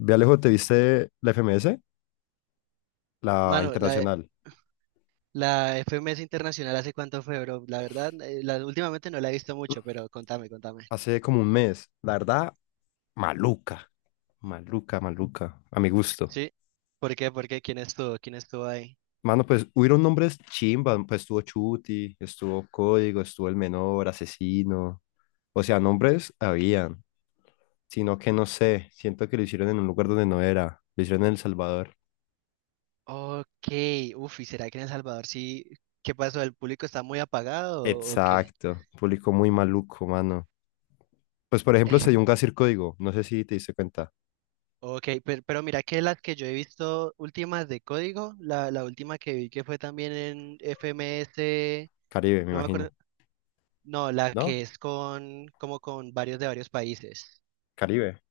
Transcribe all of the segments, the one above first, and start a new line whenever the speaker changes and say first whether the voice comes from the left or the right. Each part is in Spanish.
left: Ve Alejo, ¿te viste la FMS? La
right: Mano,
left: internacional.
right: la FMS Internacional, ¿hace cuánto fue, bro? La verdad, últimamente no la he visto mucho, pero contame.
left: Hace como 1 mes. La verdad, maluca. Maluca, maluca. A mi gusto.
right: ¿Sí? ¿Por qué? ¿Por qué? ¿Quién estuvo? ¿Quién estuvo ahí?
left: Mano, pues hubieron nombres chimba. Pues estuvo Chuti, estuvo Código, estuvo El Menor, Asesino. O sea, nombres habían. Sino que no sé. Siento que lo hicieron en un lugar donde no era. Lo hicieron en El Salvador.
right: Ok, uf, ¿y será que en El Salvador sí? ¿Qué pasó? ¿El público está muy apagado o qué?
left: Exacto. Público muy maluco, mano. Pues por ejemplo, se dio
right: Eh,
left: un Gasir Código. No sé si te diste cuenta.
right: Ok, pero mira que las que yo he visto últimas de código, la última que vi que fue también en FMS,
left: Caribe, me
right: no me acuerdo,
left: imagino.
right: no, la que
left: ¿No?
right: es con, como con varios de varios países.
left: Caribe.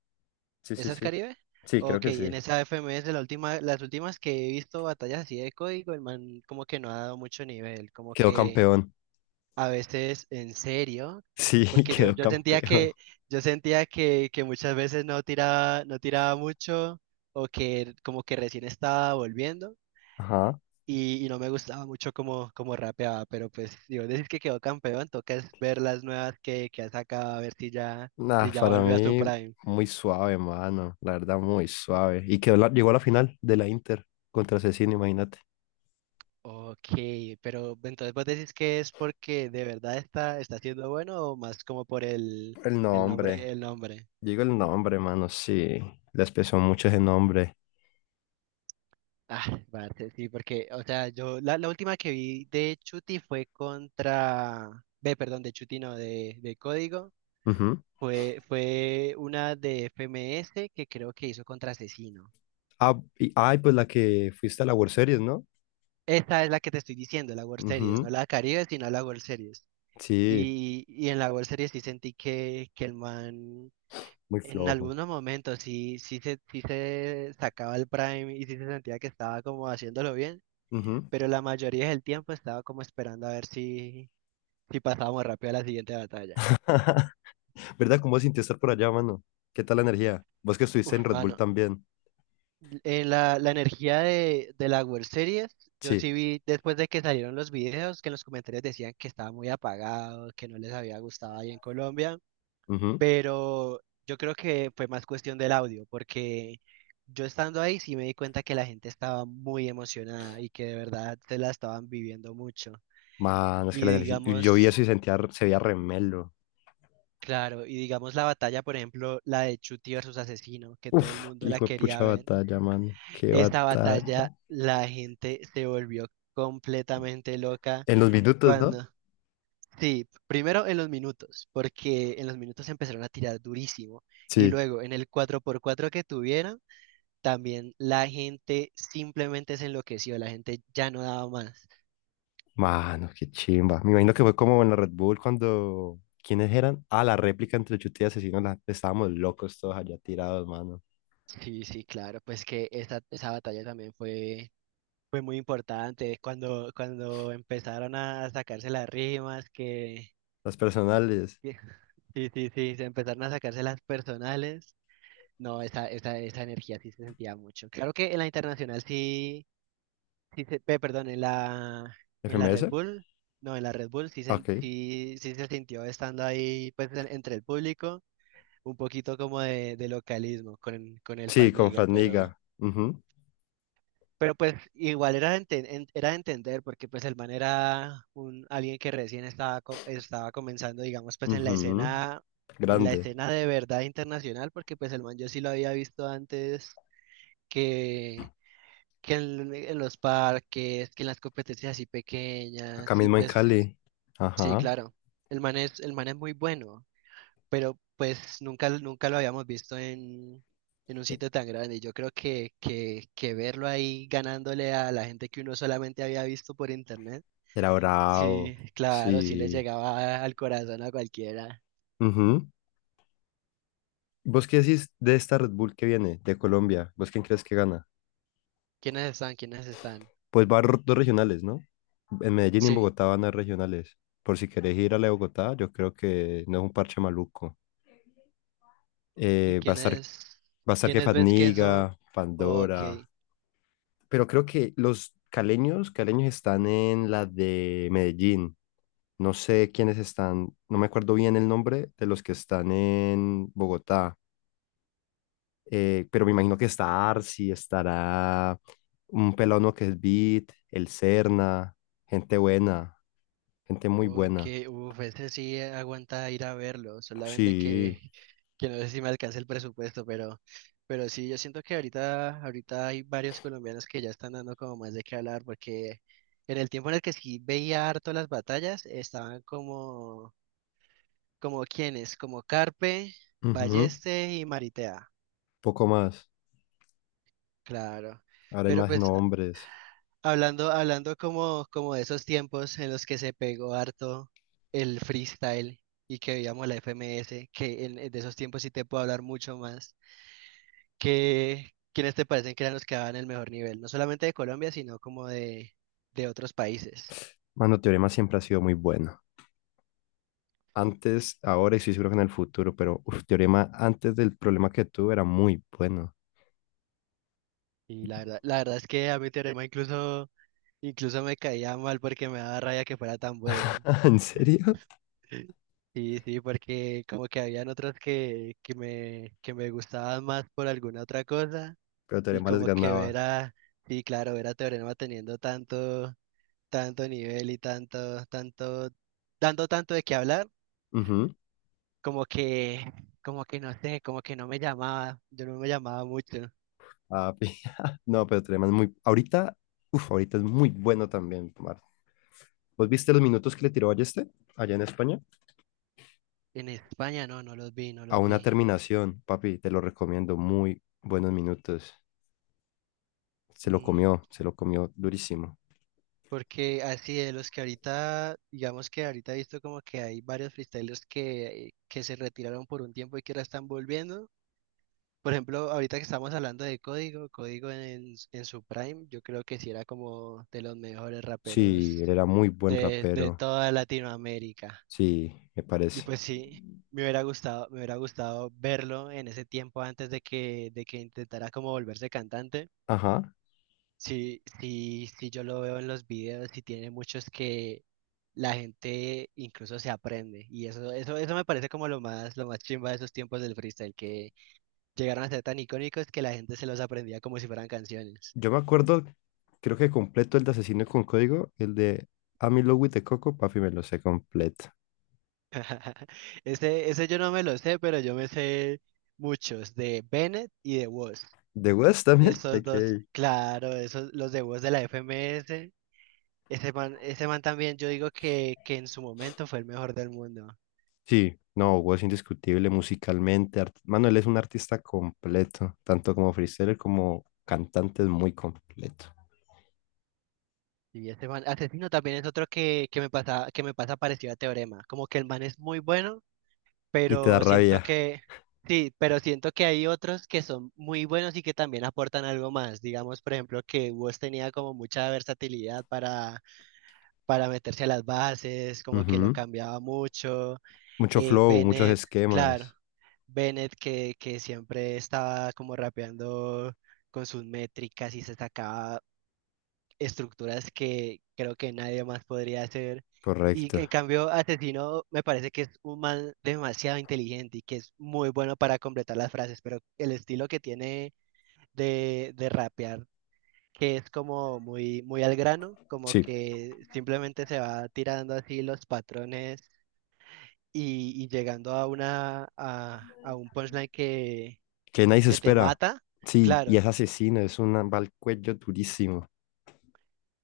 left: Sí, sí,
right: ¿Esa es
left: sí.
right: Caribe?
left: Sí, creo
right: Ok,
left: que
right: en
left: sí.
right: esa FMS la última, las últimas que he visto batallas así de código, el man como que no ha dado mucho nivel, como
left: Quedó
right: que
left: campeón.
right: a veces en serio,
left: Sí,
right: porque
left: quedó campeón.
right: yo sentía que muchas veces no tiraba, no tiraba mucho, o que como que recién estaba volviendo,
left: Ajá.
right: y no me gustaba mucho como, como rapeaba, pero pues digo, decir que quedó campeón, toca es ver las nuevas que ha sacado, a ver si ya,
left: Nah,
right: si ya
left: para
right: volvió a su
left: mí,
right: prime.
left: muy suave, mano. La verdad, muy suave. Y quedó llegó a la final de la Inter contra Cecina, imagínate.
right: Ok, pero entonces vos decís que es porque de verdad está, está siendo bueno o más como por el,
left: El nombre.
right: el nombre.
left: Digo el nombre, mano, sí. Les pesó mucho ese nombre.
right: Ah, vale, sí, porque, o sea, la última que vi de Chuti fue contra, ve, perdón, de Chuti no, de Código,
left: Ujú.
right: fue, fue una de FMS que creo que hizo contra Asesino.
left: Ah, y, ay, pues la que fuiste a la World Series, ¿no?
right: Esta es la que te estoy diciendo, la World Series, no
left: Ujú.
right: la Caribe, sino la World Series.
left: Sí.
right: Y en la World Series sí sentí que el man
left: Muy
right: en
left: flojo.
right: algunos momentos sí, sí se sacaba el prime y sí se sentía que estaba como haciéndolo bien,
left: Ujú.
right: pero la mayoría del tiempo estaba como esperando a ver si, si pasábamos rápido a la siguiente batalla.
left: ¿Verdad? ¿Cómo sentí estar por allá, mano? ¿Qué tal la energía? Vos que estuviste en
right: Uf,
left: Red Bull
right: mano,
left: también.
right: en la energía de la World Series, yo
left: Sí.
right: sí vi después de que salieron los videos que en los comentarios decían que estaba muy apagado, que no les había gustado ahí en Colombia,
left: Ujú.
right: pero yo creo que fue más cuestión del audio, porque yo estando ahí sí me di cuenta que la gente estaba muy emocionada y que de verdad se la estaban viviendo mucho.
left: Mano, es que
right: Y
left: la energía. Yo vi
right: digamos,
left: eso y sentía, se veía remelo.
right: claro, y digamos la batalla, por ejemplo, la de Chuty versus Asesino, que todo el
left: Uf, qué
right: mundo la
left: hijo de
right: quería
left: pucha
right: ver,
left: batalla, mano. Qué
right: esa batalla
left: batalla.
right: la gente se volvió completamente loca
left: En los minutos, ¿no?
right: cuando... Sí, primero en los minutos, porque en los minutos empezaron a tirar durísimo y
left: Sí.
right: luego en el cuatro por cuatro que tuvieron también la gente simplemente se enloqueció, la gente ya no daba más.
left: Mano, qué chimba. Me imagino que fue como en la Red Bull cuando. ¿Quiénes eran? Ah, la réplica entre Chute y Asesino. Estábamos locos todos allá tirados, mano.
right: Sí, sí, claro, pues que esa batalla también fue, fue muy importante cuando, cuando empezaron a sacarse las rimas, que,
left: Las personales.
right: que- sí, sí, sí, se empezaron a sacarse las personales. No, esa energía sí se sentía mucho. Claro que en la internacional sí, perdón, en en la Red
left: ¿FMS?
right: Bull, no, en la Red Bull sí se,
left: Ok.
right: sí se sintió estando ahí pues entre el público, un poquito como de localismo con el
left: Sí, con
right: Fatniga,
left: Faniga. Ujú,
right: pero pues igual era de, era de entender porque pues el man era un, alguien que recién estaba, estaba comenzando, digamos, pues
left: ujú.
right: en la
left: Grande.
right: escena de verdad internacional, porque pues el man yo sí lo había visto antes que, que en los parques, que en las competencias así
left: Acá
right: pequeñas, y
left: mismo en
right: pues
left: Cali.
right: sí,
left: Ajá.
right: claro, el man es muy bueno, pero pues nunca lo habíamos visto en un
left: E-
right: sitio tan grande. Y yo creo que, que verlo ahí ganándole a la gente que uno solamente había visto por internet,
left: Era bravo.
right: sí, claro, sí le
left: Sí.
right: llegaba al corazón a cualquiera.
left: Ujú. ¿Vos qué decís de esta Red Bull que viene de Colombia? ¿Vos quién crees que gana?
right: ¿Quiénes están? ¿Quiénes están?
left: Pues dos regionales, ¿no? En Medellín y en
right: Sí.
left: Bogotá van a regionales. Por si querés ir a la de Bogotá, yo creo que no es un parche maluco.
right: ¿Y
left: Eh, va a estar,
right: quiénes,
left: Va a estar
right: quiénes ves que
left: Fadniga,
right: son? Ok.
left: Pandora. Pero creo que los caleños están en la de Medellín. No sé quiénes están, no me acuerdo bien el nombre de los que están en Bogotá, pero me imagino que está Arsi, estará un pelado que es Beat, el Serna, gente buena, gente muy
right: Ok,
left: buena.
right: uff, ese sí aguanta ir a verlo, solamente
left: Sí,
right: que no sé si me alcanza el presupuesto, pero sí, yo siento que ahorita hay varios colombianos que ya están dando como más de qué hablar, porque en el tiempo en el que sí veía harto las batallas, estaban como, como quiénes, como Carpe,
left: ujú.
right: Balleste y Maritea,
left: Poco más.
right: claro,
left: Ahora hay
right: pero
left: más
right: pues
left: nombres.
right: hablando, hablando como, como de esos tiempos en los que se pegó harto el freestyle y que veíamos la FMS, que en de esos tiempos sí te puedo hablar mucho más, que quiénes te parecen que eran los que daban el mejor nivel, no solamente de Colombia, sino como de otros países.
left: Mano, Teorema siempre ha sido muy bueno. Antes, ahora y estoy seguro que en el futuro, pero uf, Teorema antes del problema que tuve era muy bueno.
right: Y la verdad es que a mi teorema incluso, incluso me caía mal porque me daba rabia que fuera tan bueno.
left: ¿En serio?
right: Sí, sí, porque como que habían otros que, que me gustaban más por alguna otra cosa
left: Pero
right: y
left: Teorema les
right: como que
left: ganaba.
right: sí, claro, ver a Teorema teniendo tanto, tanto nivel y tanto, tanto, dando tanto de qué hablar,
left: Ujú.
right: como que, como que no sé, como que no me llamaba, yo no me llamaba mucho.
left: Ah, no, pero Teorema es muy... Ahorita, uf, ahorita es muy bueno también, Mar. ¿Vos viste los minutos que le tiró a este allá en España?
right: En España no, no los vi, no
left: A
right: los
left: una
right: vi.
left: terminación, papi, te lo recomiendo. Muy buenos minutos.
right: Mm,
left: Se lo comió durísimo.
right: porque así de los que ahorita, digamos que ahorita he visto como que hay varios freestylers que se retiraron por un tiempo y que ahora están volviendo. Por ejemplo, ahorita que estamos hablando de Código, Código en su prime, yo creo que sí era como de los mejores
left: Sí, él
right: raperos
left: era muy buen
right: de
left: rapero.
right: toda Latinoamérica.
left: Sí, me
right: Y
left: parece.
right: pues sí, me hubiera gustado verlo en ese tiempo antes de que intentara como volverse cantante.
left: Ajá.
right: Sí, sí, sí, yo lo veo en los videos y tiene muchos que la gente incluso se aprende. Y eso me parece como lo más chimba de esos tiempos del freestyle, que llegaron a ser tan icónicos que la gente se los aprendía como si fueran canciones.
left: Yo me acuerdo, creo que completo el de Asesino con Código, el de I'm in Love Coco, papi, me lo sé completo.
right: Ese yo no me lo sé, pero yo me sé muchos, de Bennett y de Woz.
left: ¿De West también?
right: Esos dos,
left: Ok.
right: claro, esos, los de Woz de la FMS. Ese man también, yo digo que en su momento fue el mejor del mundo.
left: Sí, no, Hugo indiscutible musicalmente. Mano, él es un artista completo, tanto como freestyler como cantante, es muy completo.
right: Y ese man, Asesino también es otro que, que me pasa parecido a Teorema. Como que el man es muy bueno,
left: Y te da
right: pero siento
left: rabia.
right: que, sí, pero siento que hay otros que son muy buenos y que también aportan algo más. Digamos, por ejemplo, que Woz tenía como mucha versatilidad para meterse a las bases, como que lo
left: Ujú.
right: cambiaba mucho.
left: Mucho flow, muchos
right: Bennett, claro,
left: esquemas.
right: Bennett que siempre estaba como rapeando con sus métricas y se sacaba estructuras que creo que nadie más podría hacer. Y
left: Correcto.
right: en cambio, Asesino me parece que es un man demasiado inteligente y que es muy bueno para completar las frases, pero el estilo que tiene de rapear, que es como muy, muy al grano, como
left: Sí,
right: que simplemente se va tirando así los patrones y llegando a una, a un punchline
left: que nadie se
right: que te
left: espera.
right: mata.
left: Sí, y
right: Claro,
left: es asesino, es un va al cuello durísimo.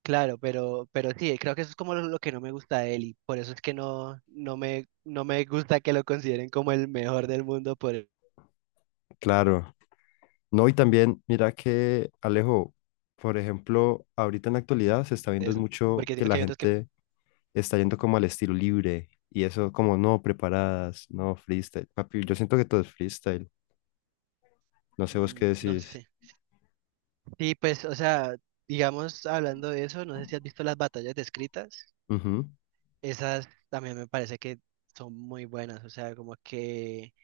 right: Claro, pero sí, creo que eso es como lo que no me gusta de él y por eso es que no, no me gusta que lo consideren como el mejor del mundo por
left: Claro. No, y también, mira que Alejo, por ejemplo, ahorita en la actualidad se está viendo
right: eso,
left: mucho
right: porque
left: que
right: siento
left: la
right: que hay otros que,
left: gente está yendo como al estilo libre y eso como no preparadas, no freestyle. Papi, yo siento que todo es freestyle. No sé vos qué
right: mm, no
left: decís.
right: sé. Sí, pues, o sea, digamos, hablando de eso, no sé si has visto las batallas descritas,
left: Ujú.
right: esas también me parece que son muy buenas, o sea, como que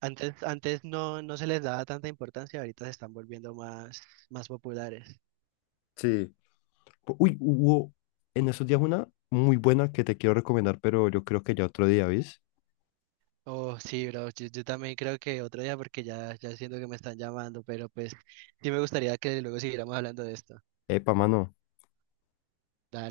right: antes no, no se les daba tanta importancia, ahorita se están volviendo más, más populares.
left: Sí. Uy, hubo en esos días una muy buena que te quiero recomendar, pero yo creo que ya otro día, ¿vís?
right: Oh, sí, bro, yo también creo que otro día porque ya, ya siento que me están llamando, pero pues sí me gustaría que luego siguiéramos hablando de esto.
left: Epa, mano.
right: Dale.